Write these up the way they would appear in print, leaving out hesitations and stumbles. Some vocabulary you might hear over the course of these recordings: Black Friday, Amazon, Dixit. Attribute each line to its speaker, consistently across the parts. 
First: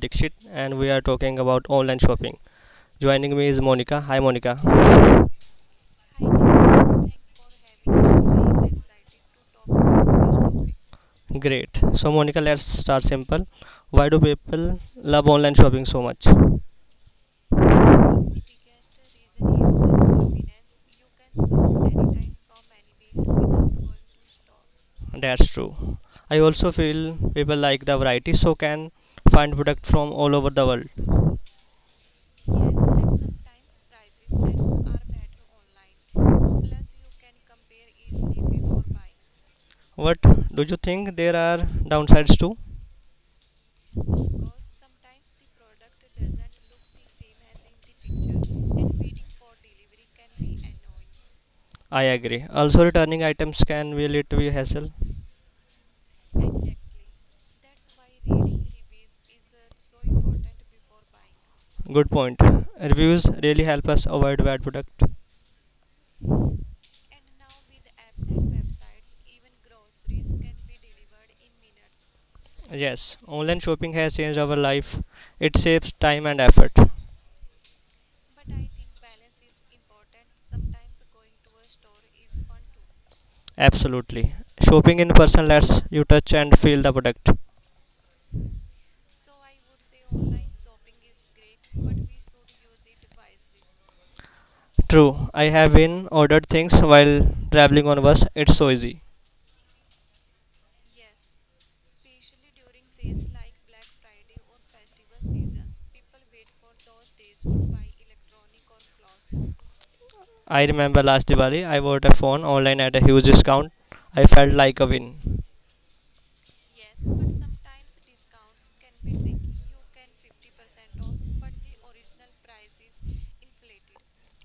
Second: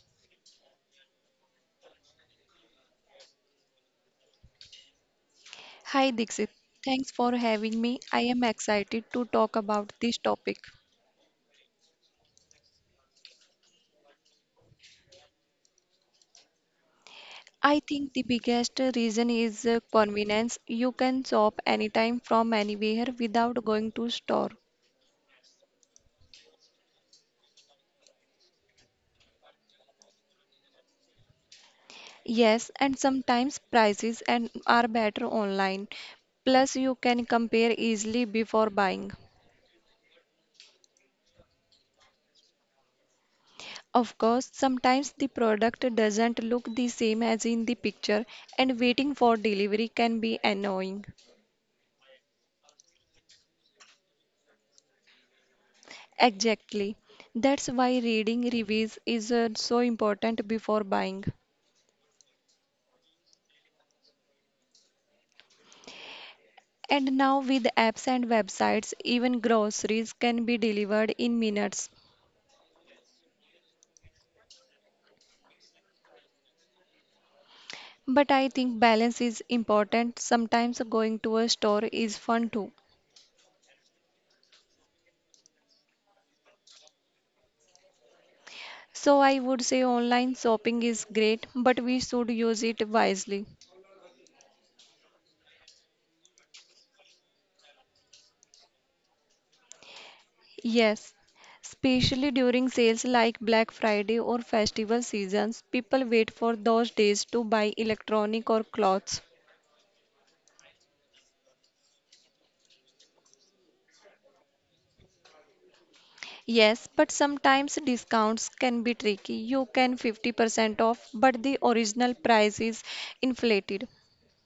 Speaker 1: Dikshit and we are talking about online shopping. Joining me is Monica. Hi Monica.
Speaker 2: Hi Dixit, thanks for having me. I am excited to talk about this topic.
Speaker 1: Great. So Monica, let's start simple. Why do people love online shopping so much?
Speaker 2: I think the biggest reason is convenience. You can shop anytime from anywhere without going to store.
Speaker 1: That's true. I also feel people like the variety so can find product from all over the world.
Speaker 2: Yes, and sometimes prices and are better online. Plus you can compare easily before buying.
Speaker 1: But do you think there are downsides too?
Speaker 2: Of course, sometimes the product doesn't look the same as in the picture and waiting for delivery can be annoying.
Speaker 1: I agree. Also returning items can really to be a little hassle.
Speaker 2: Exactly. That's why reading reviews is so important before buying.
Speaker 1: Good point. Reviews really help us avoid bad product.
Speaker 2: And now, with apps and websites, even groceries can be delivered in minutes.
Speaker 1: Yes, online shopping has changed our life. It saves time and effort.
Speaker 2: But I think balance is important. Sometimes going to a store is fun too.
Speaker 1: Absolutely. Shopping in person lets you touch and feel the product.
Speaker 2: So I would say online shopping is great, but we should use it wisely.
Speaker 1: True, I have been ordered things while traveling on bus. It's so easy.
Speaker 2: Yes, especially during sales like Black Friday or festival seasons, people wait for those days to buy electronic or clothes.
Speaker 1: I remember last Diwali, I bought a phone online at a huge discount. I felt like a win.
Speaker 2: Yes, but sometimes discounts can be tricky. You can 50% off, but the original price is inflated.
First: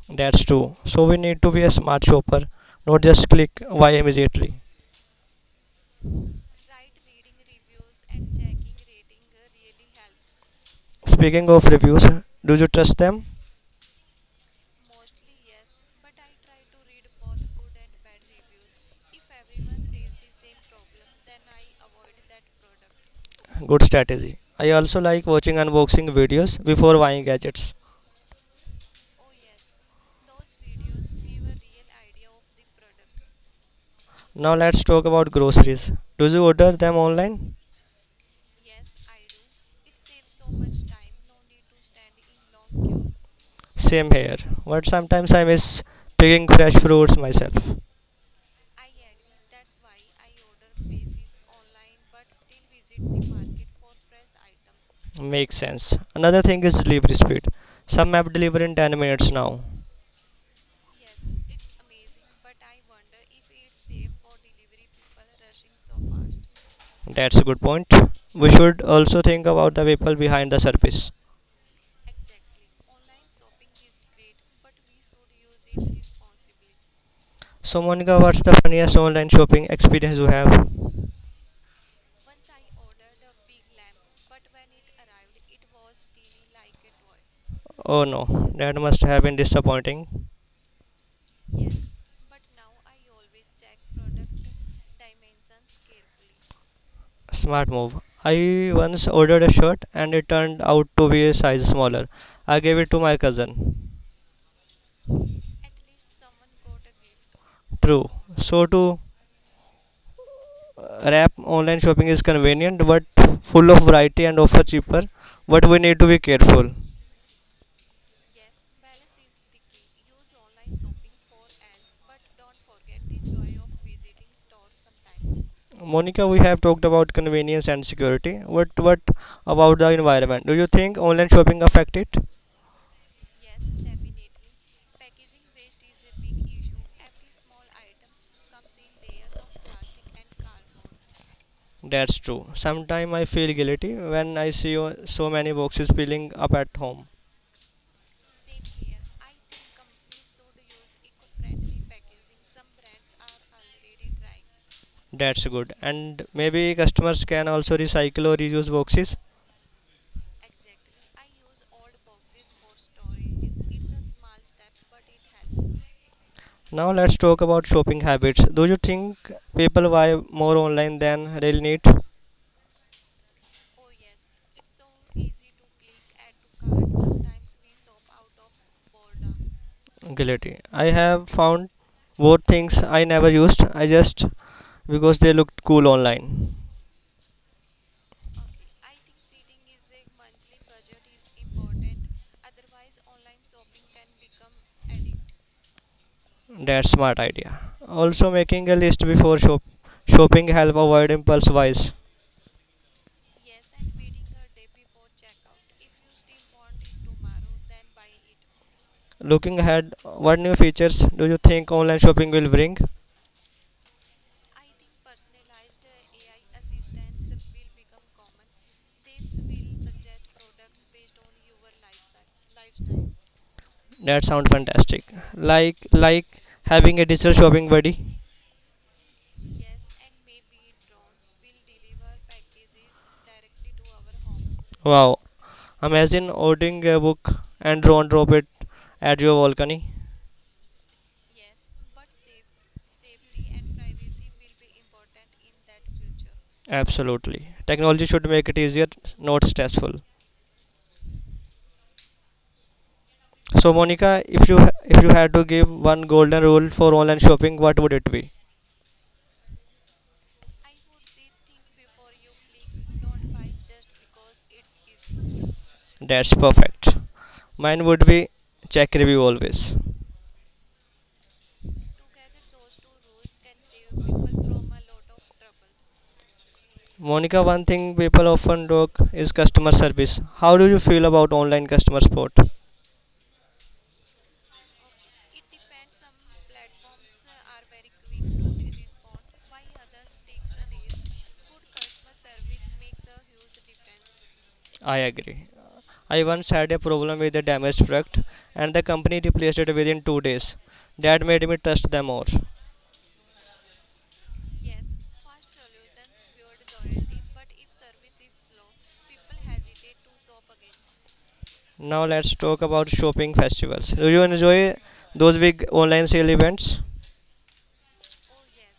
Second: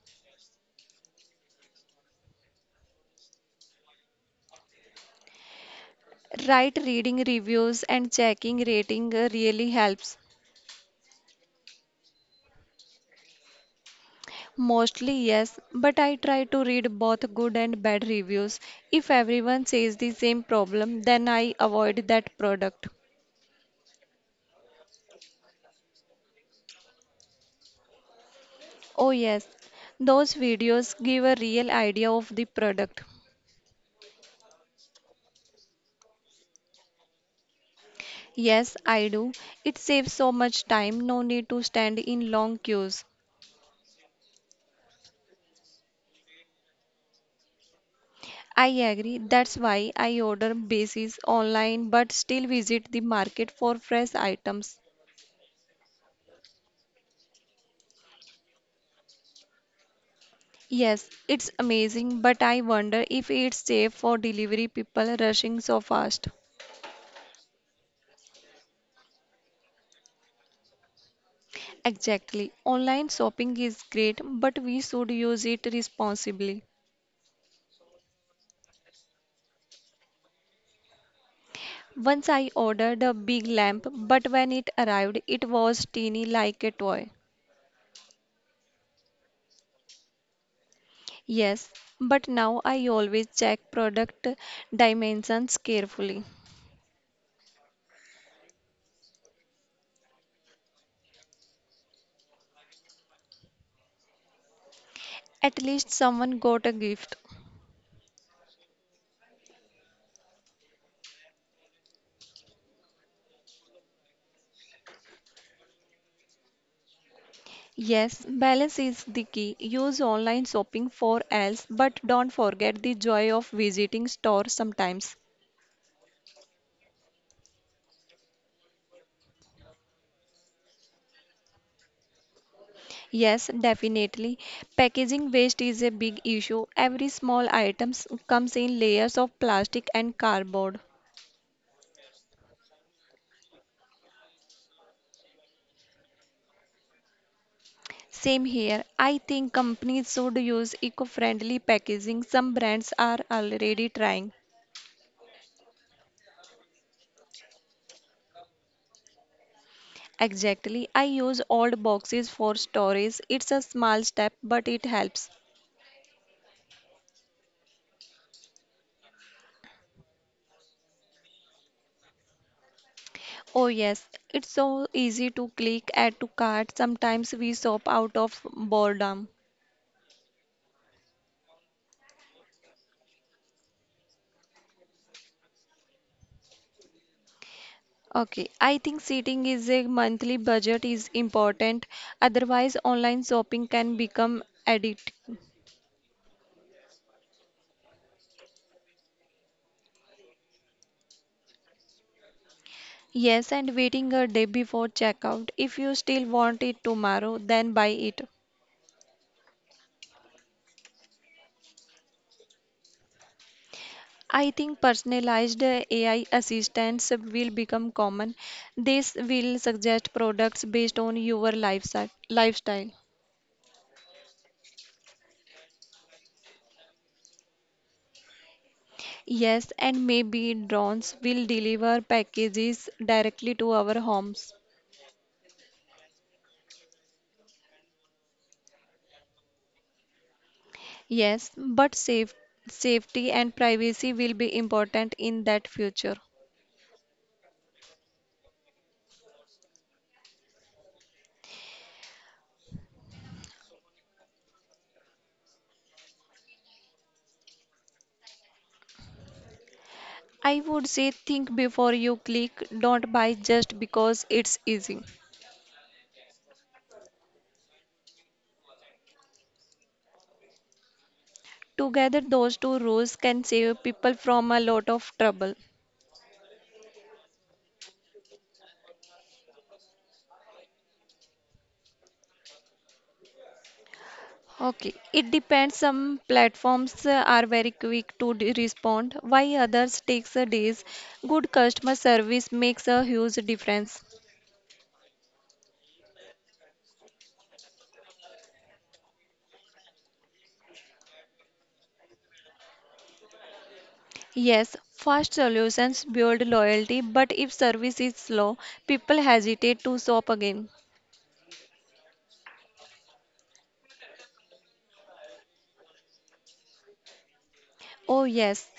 Speaker 1: That's true. So we need to be a smart shopper, not just click buy immediately.
Speaker 2: Right reading reviews and checking rating really helps.
Speaker 1: Speaking of reviews, do you trust them?
Speaker 2: Mostly yes, but I try to read both good and bad reviews. If everyone says the same problem, then I avoid that product.
Speaker 1: Good strategy. I also like watching unboxing videos before buying gadgets.
Speaker 2: Oh yes, those videos give a real idea of the product.
Speaker 1: Now let's talk about groceries. Do you order them online?
Speaker 2: Yes, I do. It saves so much time, no need to stand in long queues.
Speaker 1: Same here, but sometimes I miss picking fresh fruits myself.
Speaker 2: I agree. That's why I order basis online but still visit the market for fresh items.
Speaker 1: Makes sense. Another thing is delivery speed. Some app deliver in 10 minutes now.
Speaker 2: Yes, it's amazing, but I wonder if it's safe for delivery people rushing so fast.
Speaker 1: That's a good point. We should also think about the people behind the service.
Speaker 2: Exactly. Online shopping is great, but we should use it responsibly.
Speaker 1: So, Monica, what's the funniest online shopping experience you have?
Speaker 2: Once I ordered a big lamp, but when it arrived, it was teeny like a toy.
Speaker 1: Oh no, that must have been disappointing.
Speaker 2: Yes, but now I always check product dimensions carefully.
Speaker 1: Smart move. I once ordered a shirt and it turned out to be a size smaller. I gave it to my cousin.
Speaker 2: At least someone got a gift.
Speaker 1: True. So to wrap online shopping is convenient but full of variety and offer cheaper, but we need to be careful.
Speaker 2: Yes, balance is the key. Use online shopping for else, but don't forget the joy of visiting stores sometimes.
Speaker 1: Monica, we have talked about convenience and security. What about the environment? Do you think online shopping affect it?
Speaker 2: Yes, definitely. Packaging waste is a big issue. Every small item comes in layers of plastic and cardboard.
Speaker 1: That's true. Sometimes I feel guilty when I see so many boxes piling up at home.
Speaker 2: Same here. I think companies should use eco-friendly packaging. Some brands are already trying.
Speaker 1: That's good, and maybe customers can also recycle or reuse boxes.
Speaker 2: Exactly. I use old boxes for storage. It's a small step, but it helps.
Speaker 1: Now let's talk about shopping habits. Do you think people buy more online than really need?
Speaker 2: Oh yes, it's so easy to click add to cart. Sometimes we shop out of boredom.
Speaker 1: Guilty. I have found both things I never used, I just because they looked cool online.
Speaker 2: Okay, I think setting is a monthly budget is important. Otherwise, online shopping can become addict.
Speaker 1: That's smart idea. Also making a list before shopping help avoid impulse buys.
Speaker 2: Yes, and waiting a day before checkout. If you still want it tomorrow, then buy it.
Speaker 1: Looking ahead, what new features do you think online shopping will bring?
Speaker 2: I think personalized AI assistants will become common. This will suggest products based on your lifestyle.
Speaker 1: That sounds fantastic. Like having a digital shopping buddy.
Speaker 2: Yes, and maybe drones will deliver packages directly to our homes.
Speaker 1: Wow. Imagine ordering a book and draw and drop it at your balcony.
Speaker 2: Yes, safety and privacy will be important in that future.
Speaker 1: Absolutely. Technology should make it easier, not stressful. So Monica, if you had to give one golden rule for online shopping, what would it be?
Speaker 2: I would say think before you click, don't buy just because it's easy.
Speaker 1: That's perfect. Mine would be check review always.
Speaker 2: Together, those two rules can save people from a lot of trouble.
Speaker 1: Monica, one thing people often talk is customer service. How do you feel about online customer support?
Speaker 2: Okay, it depends. Some platforms are very quick to respond, while others takes a days. Good customer service makes a huge difference.
Speaker 1: I agree. I once had a problem with a damaged product and the company replaced it within 2 days. That made me trust them more.
Speaker 2: Yes, fast solutions build loyalty, but if service is slow, people hesitate to shop again.
Speaker 1: Now let's talk about shopping festivals. Do you enjoy those big online sale events?
Speaker 2: Oh, yes,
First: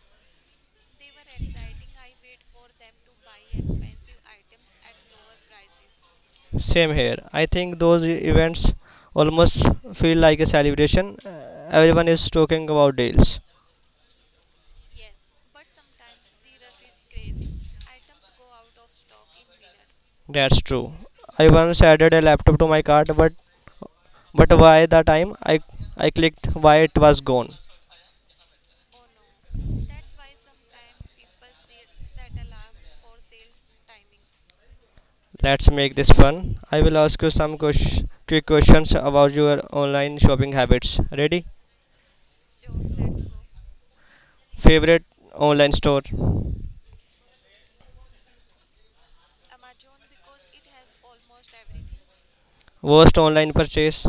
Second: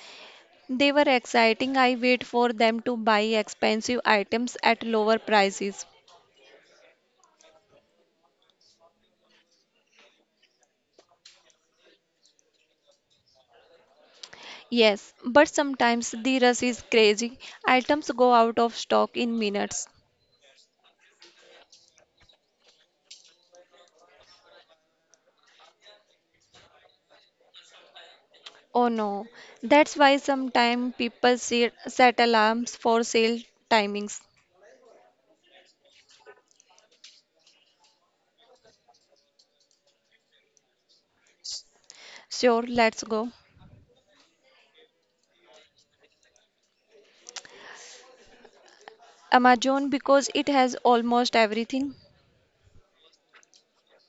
Speaker 2: they were exciting. I wait for them to buy expensive items at lower prices.
Speaker 1: Same here. I think those events almost feel like a celebration. Everyone is talking about deals.
Speaker 2: Yes, but sometimes the rush is crazy. Items go out of stock in minutes.
Speaker 1: That's true. I once added a laptop to my cart, but by the time I clicked why it was gone.
Speaker 2: Oh no, that's why sometimes people set alarms for sale timings.
Speaker 1: Let's make this fun. I will ask you some quick questions about your online shopping habits. Ready?
Speaker 2: Sure, let's go.
Speaker 1: Favorite online store?
Speaker 2: Amazon because it has almost everything.
Speaker 1: Worst online purchase?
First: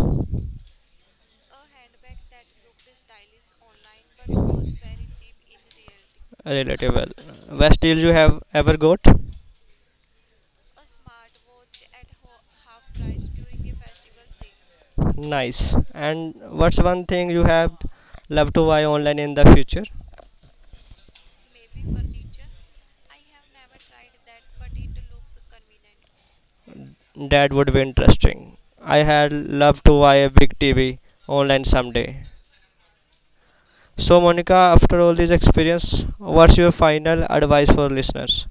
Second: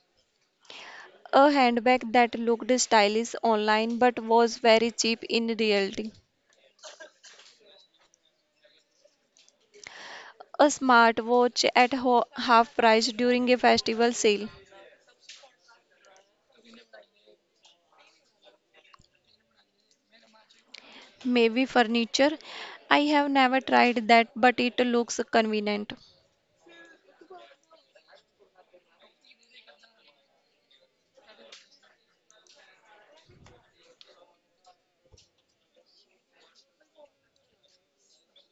Speaker 2: A handbag that looked stylish online but was very cheap in reality.
Speaker 1: Relatable. Best deal you have ever got?
Speaker 2: A smartwatch at half price during a festival sale.
Speaker 1: Nice. And what's one thing you have loved to buy online in the future?
Speaker 2: Maybe furniture. I have never tried that, but it looks convenient.
Speaker 1: That would be interesting. I had loved to buy a big TV online someday. So, Monica, after all this experience, what's your final advice for listeners?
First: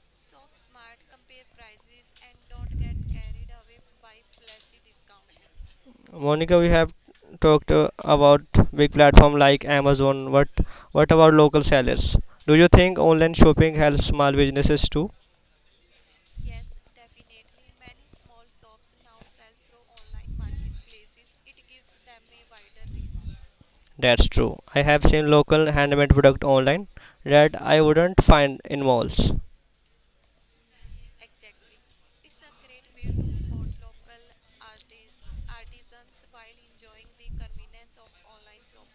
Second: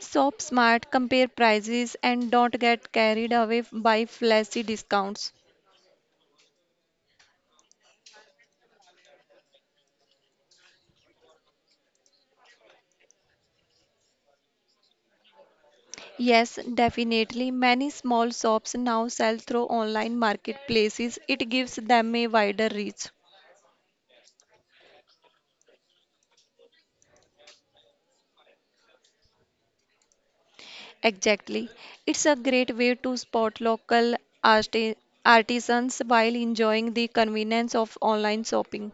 Speaker 2: Shop smart, compare prices, and don't get carried away by flashy discounts.
Speaker 1: Monica, we have talked about big platform like Amazon. What about local sellers? Do you think online shopping helps small businesses too?
Speaker 2: Yes, definitely. Many small shops now sell through online marketplaces. It gives them a wider reach.
Speaker 1: That's true. I have seen local handmade product online that I wouldn't find in malls.
Speaker 2: Exactly. It's a great way to spot local arti- artisans while enjoying the convenience of online shopping.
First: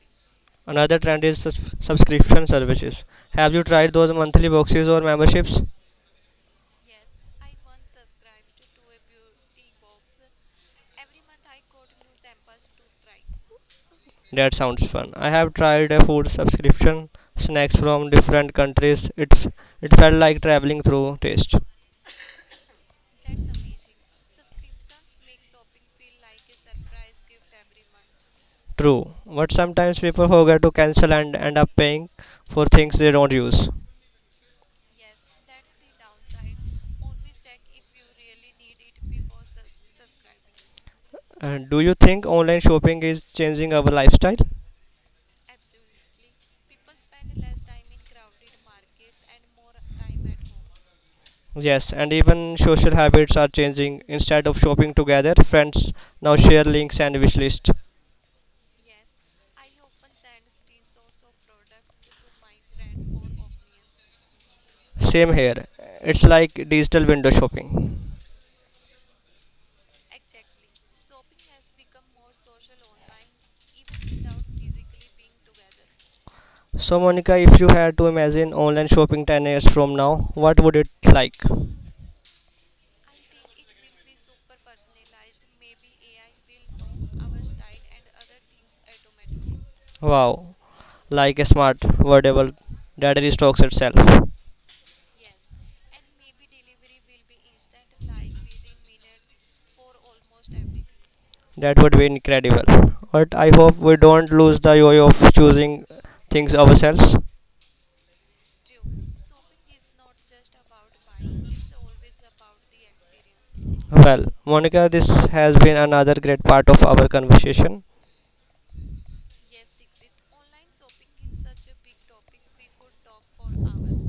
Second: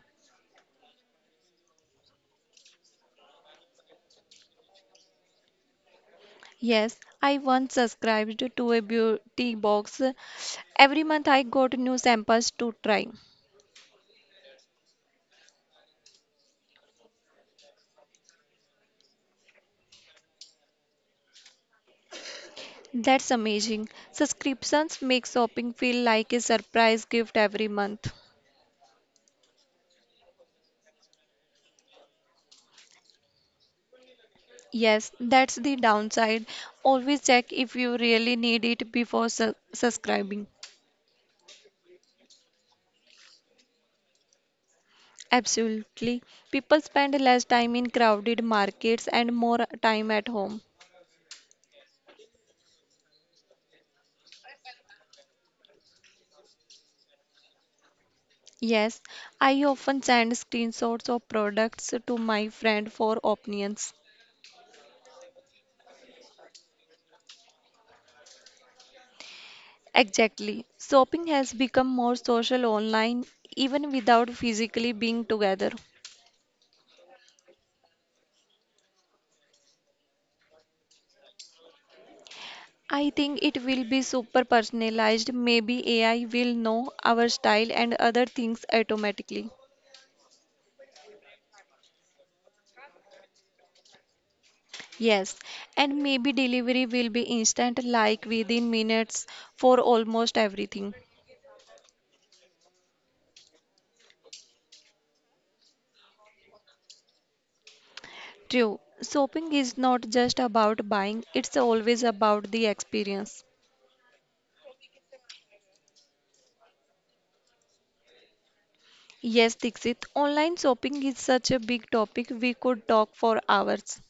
Speaker 1: Another trend is subscription services. Have you tried those monthly boxes or memberships?
Speaker 2: Yes, I once subscribed to a beauty box. Every month I got new samples to try.
Speaker 1: That sounds fun. I have tried a food subscription, snacks from different countries. It felt like traveling through taste.
Speaker 2: That's amazing. Subscriptions make shopping feel like a surprise gift every month.
Speaker 1: True, but sometimes people forget to cancel and end up paying for things they don't use.
Speaker 2: Yes, that's the downside. Always check if you really need it before subscribing.
Speaker 1: Do you think online shopping is changing our lifestyle?
Speaker 2: Absolutely. People spend less time in crowded markets and more time at home.
Speaker 1: Yes, and even social habits are changing. Instead of shopping together, friends now share links and wish lists.
Speaker 2: Yes, I often send screenshots of products to my friend for opinions.
Speaker 1: Same here. It's like digital window shopping.
Speaker 2: Exactly. Shopping has become more social online even without physically being together.
Speaker 1: So Monica, if you had to imagine online shopping 10 years from now, what would it like?
Speaker 2: I think it will be super personalized. Maybe AI will know our style and other things automatically.
Speaker 1: Wow, like a smart wearable that restocks itself.
Speaker 2: Yes, and maybe delivery will be instant, like within minutes for almost everything.
Speaker 1: That would be incredible, but I hope we don't lose the joy of choosing things ourselves.
Speaker 2: True, shopping is not just about buying, it's always about the experience.
Speaker 1: Well Monica, this has been another great part of our conversation.
Speaker 2: Yes, Dixit, online shopping is such a big topic, we could talk for hours.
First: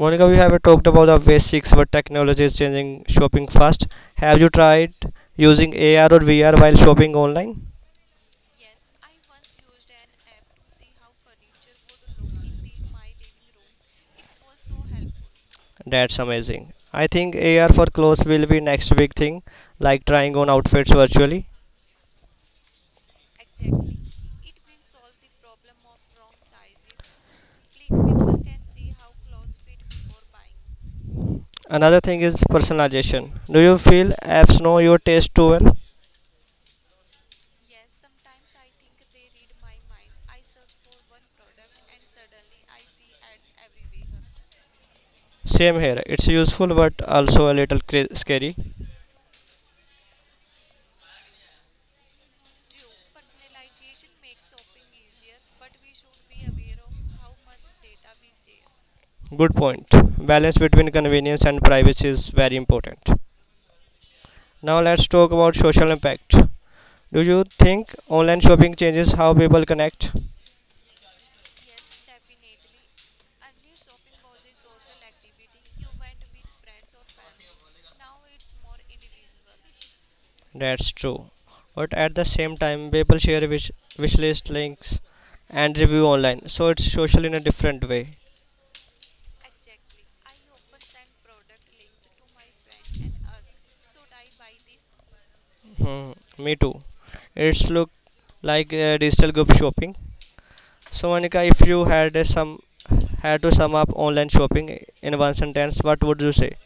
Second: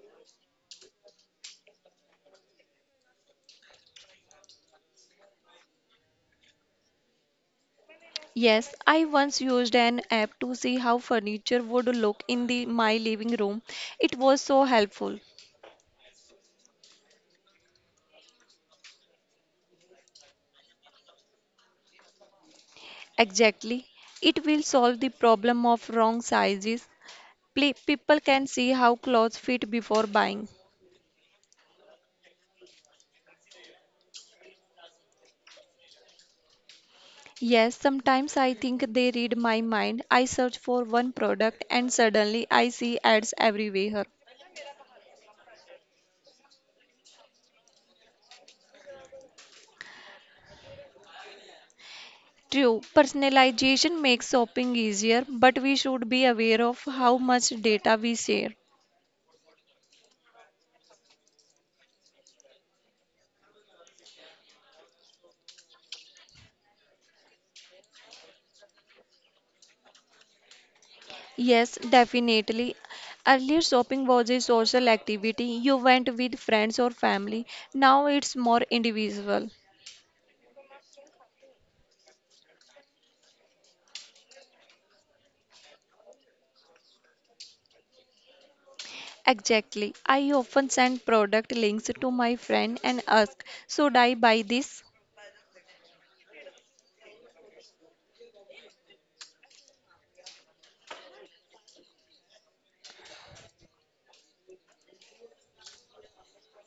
Speaker 1: Monica, we have talked about the basics, but technology is changing shopping fast. Have you tried using AR or VR while shopping online?
Speaker 2: Yes, I once used an app to see how furniture would look in the my living room. It was so helpful.
Speaker 1: That's amazing. I think AR for clothes will be next big thing, like trying on outfits virtually.
Speaker 2: Exactly. It will solve the problem of wrong sizes, People can see how clothes fit before buying.
Speaker 1: Another thing is personalization. Do you feel apps know your taste too well?
Speaker 2: Yes, sometimes I think they read my mind. I search for one product and suddenly I see ads everywhere.
Speaker 1: Same here. It's useful but also a little scary.
Speaker 2: True, personalization makes shopping easier, but we should be aware of how much data we share.
Speaker 1: Good point. Balance between convenience and privacy is very important. Now let's talk about social impact. Do you think online shopping changes how people connect?
Speaker 2: Yes, definitely. Earlier, shopping was a social activity. You went with friends or family. Now it's more individual.
Speaker 1: That's true. But at the same time, people share wish list links and review online, so it's social in a different way.
Speaker 2: Exactly. I often send product links to my friend and ask, should I buy this?
Speaker 1: Hmm, me too. It's look like digital group shopping. So Monica, if you had to sum up online shopping in one sentence, what would you say?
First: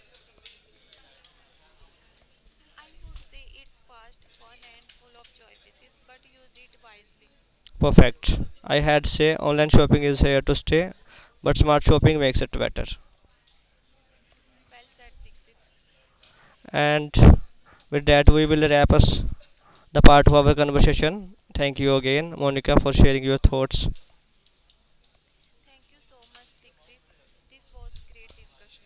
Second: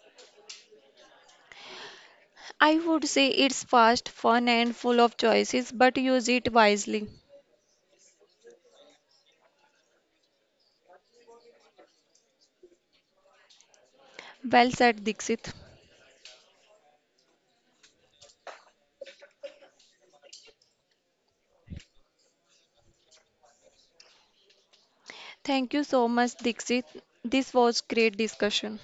Speaker 2: I would say it's fast, fun, and full of choices, but use it wisely.
Speaker 1: Perfect. I had say online shopping is here to stay, but smart shopping makes it better.
Speaker 2: Well said, Dixit.
Speaker 1: And with that, we will wrap us the part of our conversation. Thank you again, Monica, for sharing your thoughts.
Speaker 2: Thank you so much, Dixit. This was great discussion.